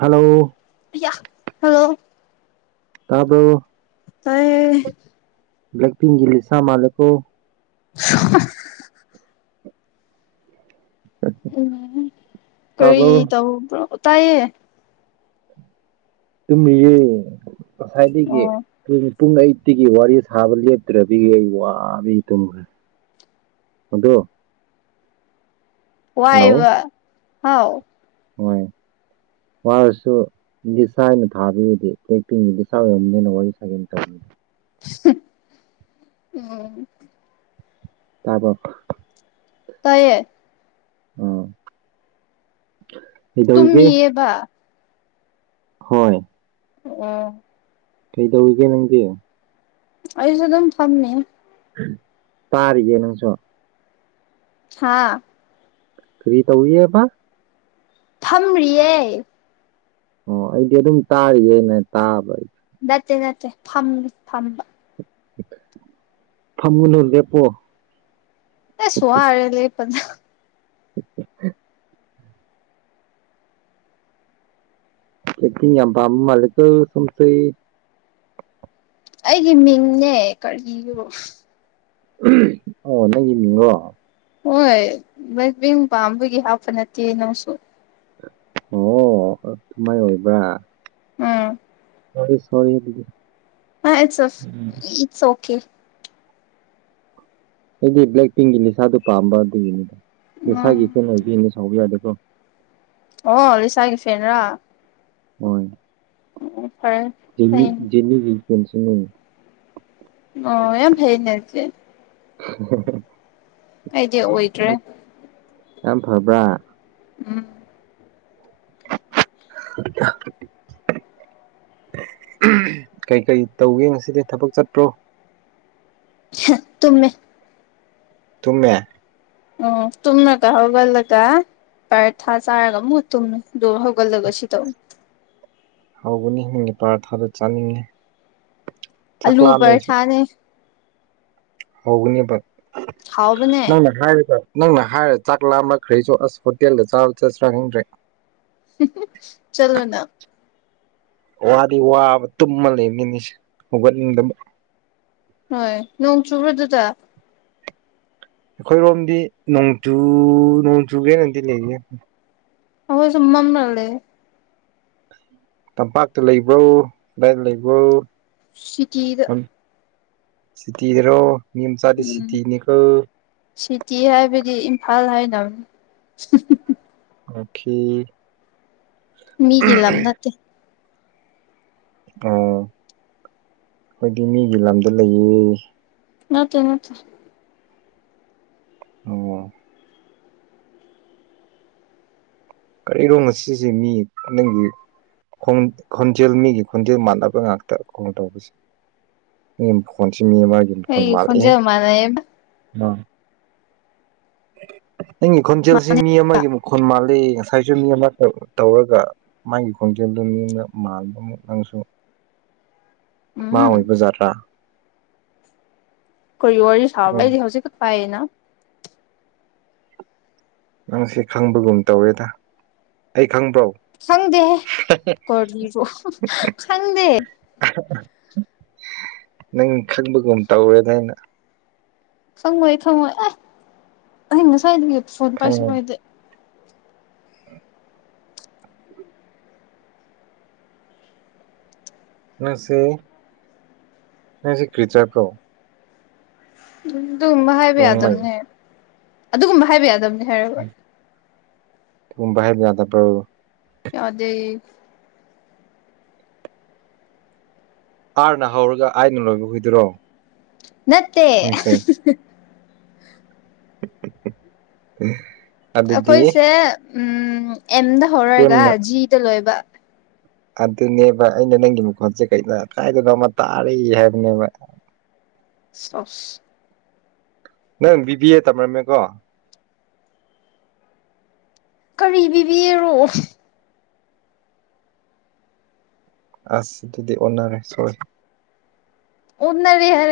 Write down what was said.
Hello ꯑꯌꯥ hello ꯇꯥꯕꯔꯣ ꯇꯥꯌꯦ ꯕ꯭ꯂꯦꯛ ꯄꯤꯡꯒꯤ ꯂꯤꯁꯥ ꯃꯥꯜꯂꯦꯀꯣ [unintelligible] ꯎꯝꯍꯨꯝ ꯀꯔꯤ ꯇꯥꯕ꯭ꯔꯣ ꯇꯧꯕ꯭ꯔꯣ ꯇꯥꯏꯌꯦ ꯇꯝꯃꯤ ꯌꯦ ꯉꯁꯥꯏꯗꯒꯤ ꯑꯣ ꯄꯨꯡ ꯑꯌꯨꯠꯇꯥꯒꯤ ꯋꯥꯔꯤ ꯁꯥꯕ ꯂꯦꯞꯇ꯭ꯔꯕꯤ ꯑꯩ ꯋꯥꯕꯒꯤ ꯇꯨꯝꯈ꯭ꯔꯦ ꯑꯗꯣ꯫ ꯍꯜꯂꯣ ꯋꯥꯌꯦꯕ ꯍꯥꯎ꯫ ꯍꯣꯏ ꯋꯥꯔꯁꯨ꯫ ꯂꯤꯗꯤꯁꯥꯅ ꯊꯥꯕꯤꯔꯗꯤ ꯕꯦꯂꯦꯛ ꯄꯤꯡꯀꯤ ꯂꯤꯁ ꯑꯣꯏꯔꯝꯅꯤꯅ ꯋꯥꯔꯤ ꯁꯥꯒꯦ ꯇꯧꯕꯅꯤ꯫ ꯎꯝ꯫ ꯇꯕꯔꯣ꯫ ꯇꯌꯦ꯫ ꯎꯝ꯫ ꯇꯨꯝꯃꯤꯌꯦꯕ꯫ ꯍꯣꯏ꯫ ꯑꯣ꯫ ꯀꯩꯗꯧꯔꯤꯒꯦ ꯅꯪꯗꯤ꯫ ꯑꯩꯁꯨ ꯑꯗꯨꯝ ꯐꯝꯃꯤ꯫ ꯇꯥꯔꯤꯌꯦ ꯅꯪꯁꯣ꯫ ꯍꯥꯥ꯫ ꯀꯔꯤ ꯇꯧꯔꯤꯌꯦꯕ꯫ ꯊꯝꯔꯤꯌꯦ꯫ ꯑꯣ ꯑꯩꯗꯤ ꯑꯗꯨꯝ ꯇꯥꯔꯤꯌꯦꯅ ꯇꯥꯕ ꯑꯩ꯫ ꯅꯠꯇꯦ ꯅꯠꯇꯦ ꯐꯝꯃꯤ ꯐꯝꯕ꯫ ꯐꯝꯃꯨꯅꯨ ꯂꯦꯞꯄꯣ꯫ ꯑꯦꯁ ꯋꯥꯔꯦ ꯂꯦꯞꯄꯗ꯫ [unintelligible] ꯃꯥꯂꯦꯀꯣ ꯁꯣꯝꯁꯦ ꯑꯩꯒꯤ ꯃꯤꯡꯅꯦ ꯀꯔꯤ ꯑꯣ ꯅꯪꯒꯤ ꯃꯤꯡꯔꯣ ꯍꯣꯏ [unintelligible] ꯄꯥꯝꯕꯒꯤ ꯍꯥꯞꯄ ꯅꯠꯇꯦ ꯅꯪꯁꯨ ꯑꯣ ꯁꯨꯃꯥꯏ ꯑꯣꯏꯕ꯭ꯔꯥ ꯎꯝ ꯐꯔꯦ ꯐꯔꯦ ꯑꯗꯨꯗꯤ ꯏꯠ ꯎꯝ ꯏꯠꯁ ꯑꯣꯀꯦ ꯑꯩꯗꯤ ꯕ꯭ꯂꯦꯛ ꯄꯤꯡꯒꯤ ꯂꯤꯁꯥꯗꯨꯣ ꯄꯥꯝꯕ ꯑꯗꯨꯒꯤꯅꯤꯗ ꯎꯝ ꯂꯩꯁꯥꯒꯤ ꯏꯐꯦꯟ ꯑꯣꯏꯕꯤꯅꯦ ꯁꯥꯎꯕ ꯌꯥꯗꯦꯀꯣ ꯑꯣ ꯂꯤꯁꯥꯒꯤ ꯐꯦꯟꯔꯥ ꯍꯣꯏ [unintelligible] ꯐꯔꯦ ꯐꯩꯅꯦ [unintelligible] ꯑꯣ ꯌꯥꯝ ꯐꯩꯑꯅꯦ [unintelligible] [unintelligible] ꯑꯩꯗꯤ ꯑꯣꯏꯗ꯭ꯔꯦ ꯌꯥꯝ ꯐꯕ꯭ꯔꯥ ꯎꯝ [unintelligible] ꯀꯩ ꯀꯩ ꯇꯧꯒꯦ ꯉꯁꯤꯗꯤ ꯊꯕꯛ ꯆꯠꯄ꯭ꯔꯣ ꯇꯨꯝꯃꯦ ꯇꯨꯝꯃꯦ ꯑꯣ ꯇꯨꯝꯂꯒ ꯍꯧꯒꯠꯂꯒ ꯄꯔꯊꯥ ꯆꯥꯔꯒ ꯑꯃꯨꯛ ꯇꯨꯝ ꯗꯨ ꯍꯧ ꯍꯒꯅꯤ ꯅꯪꯒꯤ ꯄꯔꯊꯥꯗ ꯆꯥꯅꯤꯡꯉꯦ ꯆꯥꯛ ꯑꯂꯨ ꯂꯥꯝꯃꯦ ꯑꯩꯁꯨ ꯄꯔꯊꯥꯅꯦ ꯍꯧꯒꯅꯦꯕ ꯍꯥꯎꯕꯅꯦ ꯅꯪꯅ ꯍꯥꯏꯔꯒ ꯅꯪꯅ ꯍꯥꯏꯔ ꯆꯥꯛ ꯂꯥꯝꯕꯈ꯭ꯔꯩꯁꯨ ꯑꯁ ꯍꯣꯇꯦꯜꯗ ꯆꯥꯕ ꯆꯠꯁ꯭ꯔꯥ ꯈꯪꯗ꯭ꯔꯦ ꯆꯂꯣꯅ ꯋꯥꯗꯤ ꯋꯥꯕ ꯇꯨꯝꯃ ꯂꯩꯕ ꯅꯦꯁꯦ ꯍꯧꯒꯠꯅꯤꯡꯗꯕ ꯍꯣꯏ ꯅꯣꯡ ꯆꯨꯕ ꯗꯨꯗ ꯈꯣꯏꯔꯣꯝꯗꯤ ꯅꯣꯡꯆꯨ ꯅꯣꯡꯆꯨꯒꯦꯅꯗꯤ ꯂꯩꯒ ꯑ ꯆꯨꯝꯃꯅꯥ ꯂꯩ ꯇꯝꯄꯥꯛꯇ ꯂꯩꯕ꯭ꯔꯧ ꯂꯗꯥꯥꯏ ꯂꯩꯕ꯭ꯔꯧ ꯁꯤꯇꯤꯗ ꯁꯤꯇꯤꯔꯣ ꯅꯤꯡꯅꯤꯌꯝ ꯆꯂꯤ ꯎꯝ ꯁꯤꯇꯅꯤꯀ ꯁꯤꯇꯤ ꯍꯥꯏꯕꯗꯤ ꯏꯝꯐꯥꯜ ꯍꯥꯏꯅꯕ [unintelligible] ꯃꯤꯒꯤ ꯂꯝ ꯅꯠꯇꯦ ꯑꯣ ꯈꯣꯏꯗꯤ ꯃꯤꯒꯤ ꯂꯝꯗ ꯂꯩꯌꯦ ꯅꯠꯇꯦ ꯅꯠꯇꯦ ꯑꯣ ꯀꯔꯤꯔꯣ ꯉꯁꯤꯁꯦ ꯃꯤ ꯗꯪꯒꯤ ꯈꯣꯟꯖꯦꯜ ꯃꯤꯒꯤ ꯈꯣꯟꯖꯦꯜ ꯃꯥꯟꯅꯕ ꯉꯥꯛꯇ ꯈꯣꯡ ꯇꯧꯕꯁꯦ ꯐꯣꯟꯁꯤ ꯃꯤ ꯑꯃꯒꯤꯒꯤ ꯑꯩ ꯈꯣꯟꯖꯦꯜ ꯃꯥꯅꯩꯕ [unintelligible] ꯅꯪꯒꯤ ꯈꯣꯟꯖꯦꯜꯁꯤ ꯃꯤ ꯑꯃꯒꯤ ꯃꯈꯣꯟ ꯃꯥꯜꯂꯤ ꯉꯁꯥꯏ ꯁꯤꯁꯨ ꯃꯤ ꯑꯃꯈꯛ ꯇꯧꯔꯒ ꯃꯥꯒꯤ ꯈꯣꯡꯖꯦꯜꯗꯨ ꯃꯤꯅ ꯃꯥꯟꯕ ꯑꯃꯨꯛ ꯅꯪꯁꯨ [unintelligible] ꯃꯥ ꯎꯝ ꯑꯣꯏꯕ ꯖꯥꯠꯔꯥ ꯀꯔꯤ ꯋꯥꯔꯤ ꯁꯥꯕ꯭ꯔꯥ ꯎꯝ ꯑꯩꯗꯤ ꯍꯧꯖꯤꯛꯀ ꯄꯥꯏꯌꯦꯅ ꯅꯪ ꯁꯤ ꯈꯪꯕꯒꯨꯝ ꯇꯧꯔꯦꯗ ꯑꯩ ꯈꯪꯕ꯭ꯔꯣ ꯈꯪꯗꯦ ꯈꯪꯗꯦ ꯅꯪ ꯈꯪꯕꯒꯨꯝ ꯇꯧꯔꯦꯅ ꯑꯅ ꯈꯪꯉꯣꯏ ꯈꯪꯉꯣꯏ ꯑꯦ ꯑꯍꯤꯡ ꯉꯁ꯭ꯥꯏꯏꯗꯒꯤ ꯐꯣꯟ ꯄꯥꯏꯁꯨ ꯈꯪꯉꯦ ꯄꯥꯏꯗꯦ ꯅ ꯁꯤ ꯅ ꯁꯤ ꯀꯔꯤꯆꯥꯔ ꯄꯣ ꯑꯗꯨꯒꯨꯝꯕ ꯍꯥꯏꯕ ꯔꯣꯡꯃꯩ ꯌꯥꯗꯕꯅꯦ ꯑꯗꯨꯒꯨꯝꯕ ꯍꯥꯏꯕ ꯌꯥꯗꯕꯅꯤ ꯍꯥꯏꯔꯕ ꯨꯝ ꯕꯥꯔ ꯌꯥꯗ ꯄꯣ ꯀ ꯌꯗꯦ ꯑꯥꯔꯅ ꯍꯧꯔꯒ ꯑꯥꯏꯩꯅ ꯂꯣꯏꯕ ꯍꯨꯏꯗꯣꯏꯔꯣ ꯅꯠꯇꯦ ꯎꯝ ꯑꯩꯈꯣꯏꯁꯦ ꯎ ꯑꯦꯝꯗ ꯍꯧꯔꯒ ꯑꯦꯝꯅ ꯖꯤꯗ ꯂꯣꯏꯕ ꯑꯗꯨꯅꯦꯕ ꯑꯩꯅ ꯅꯪꯒꯤ ꯃꯈꯣꯟꯜꯁꯦ ꯀ ꯀꯥꯏꯗꯅ ꯑꯃ ꯇꯥꯔꯤ ꯍꯥꯏꯕꯅꯦꯕ ꯆꯁ ꯅꯪ ꯕꯤꯕꯤ ꯑꯦ ꯇꯝꯔꯝꯃꯦꯀꯣ ꯀꯔꯤ ꯄꯤꯕꯤꯔꯣ ꯑꯁ ꯑꯗꯨꯗꯤ ꯑꯣꯟꯅꯔꯦ ꯁꯣ ꯎꯟꯔꯦ ꯍꯥꯏꯔ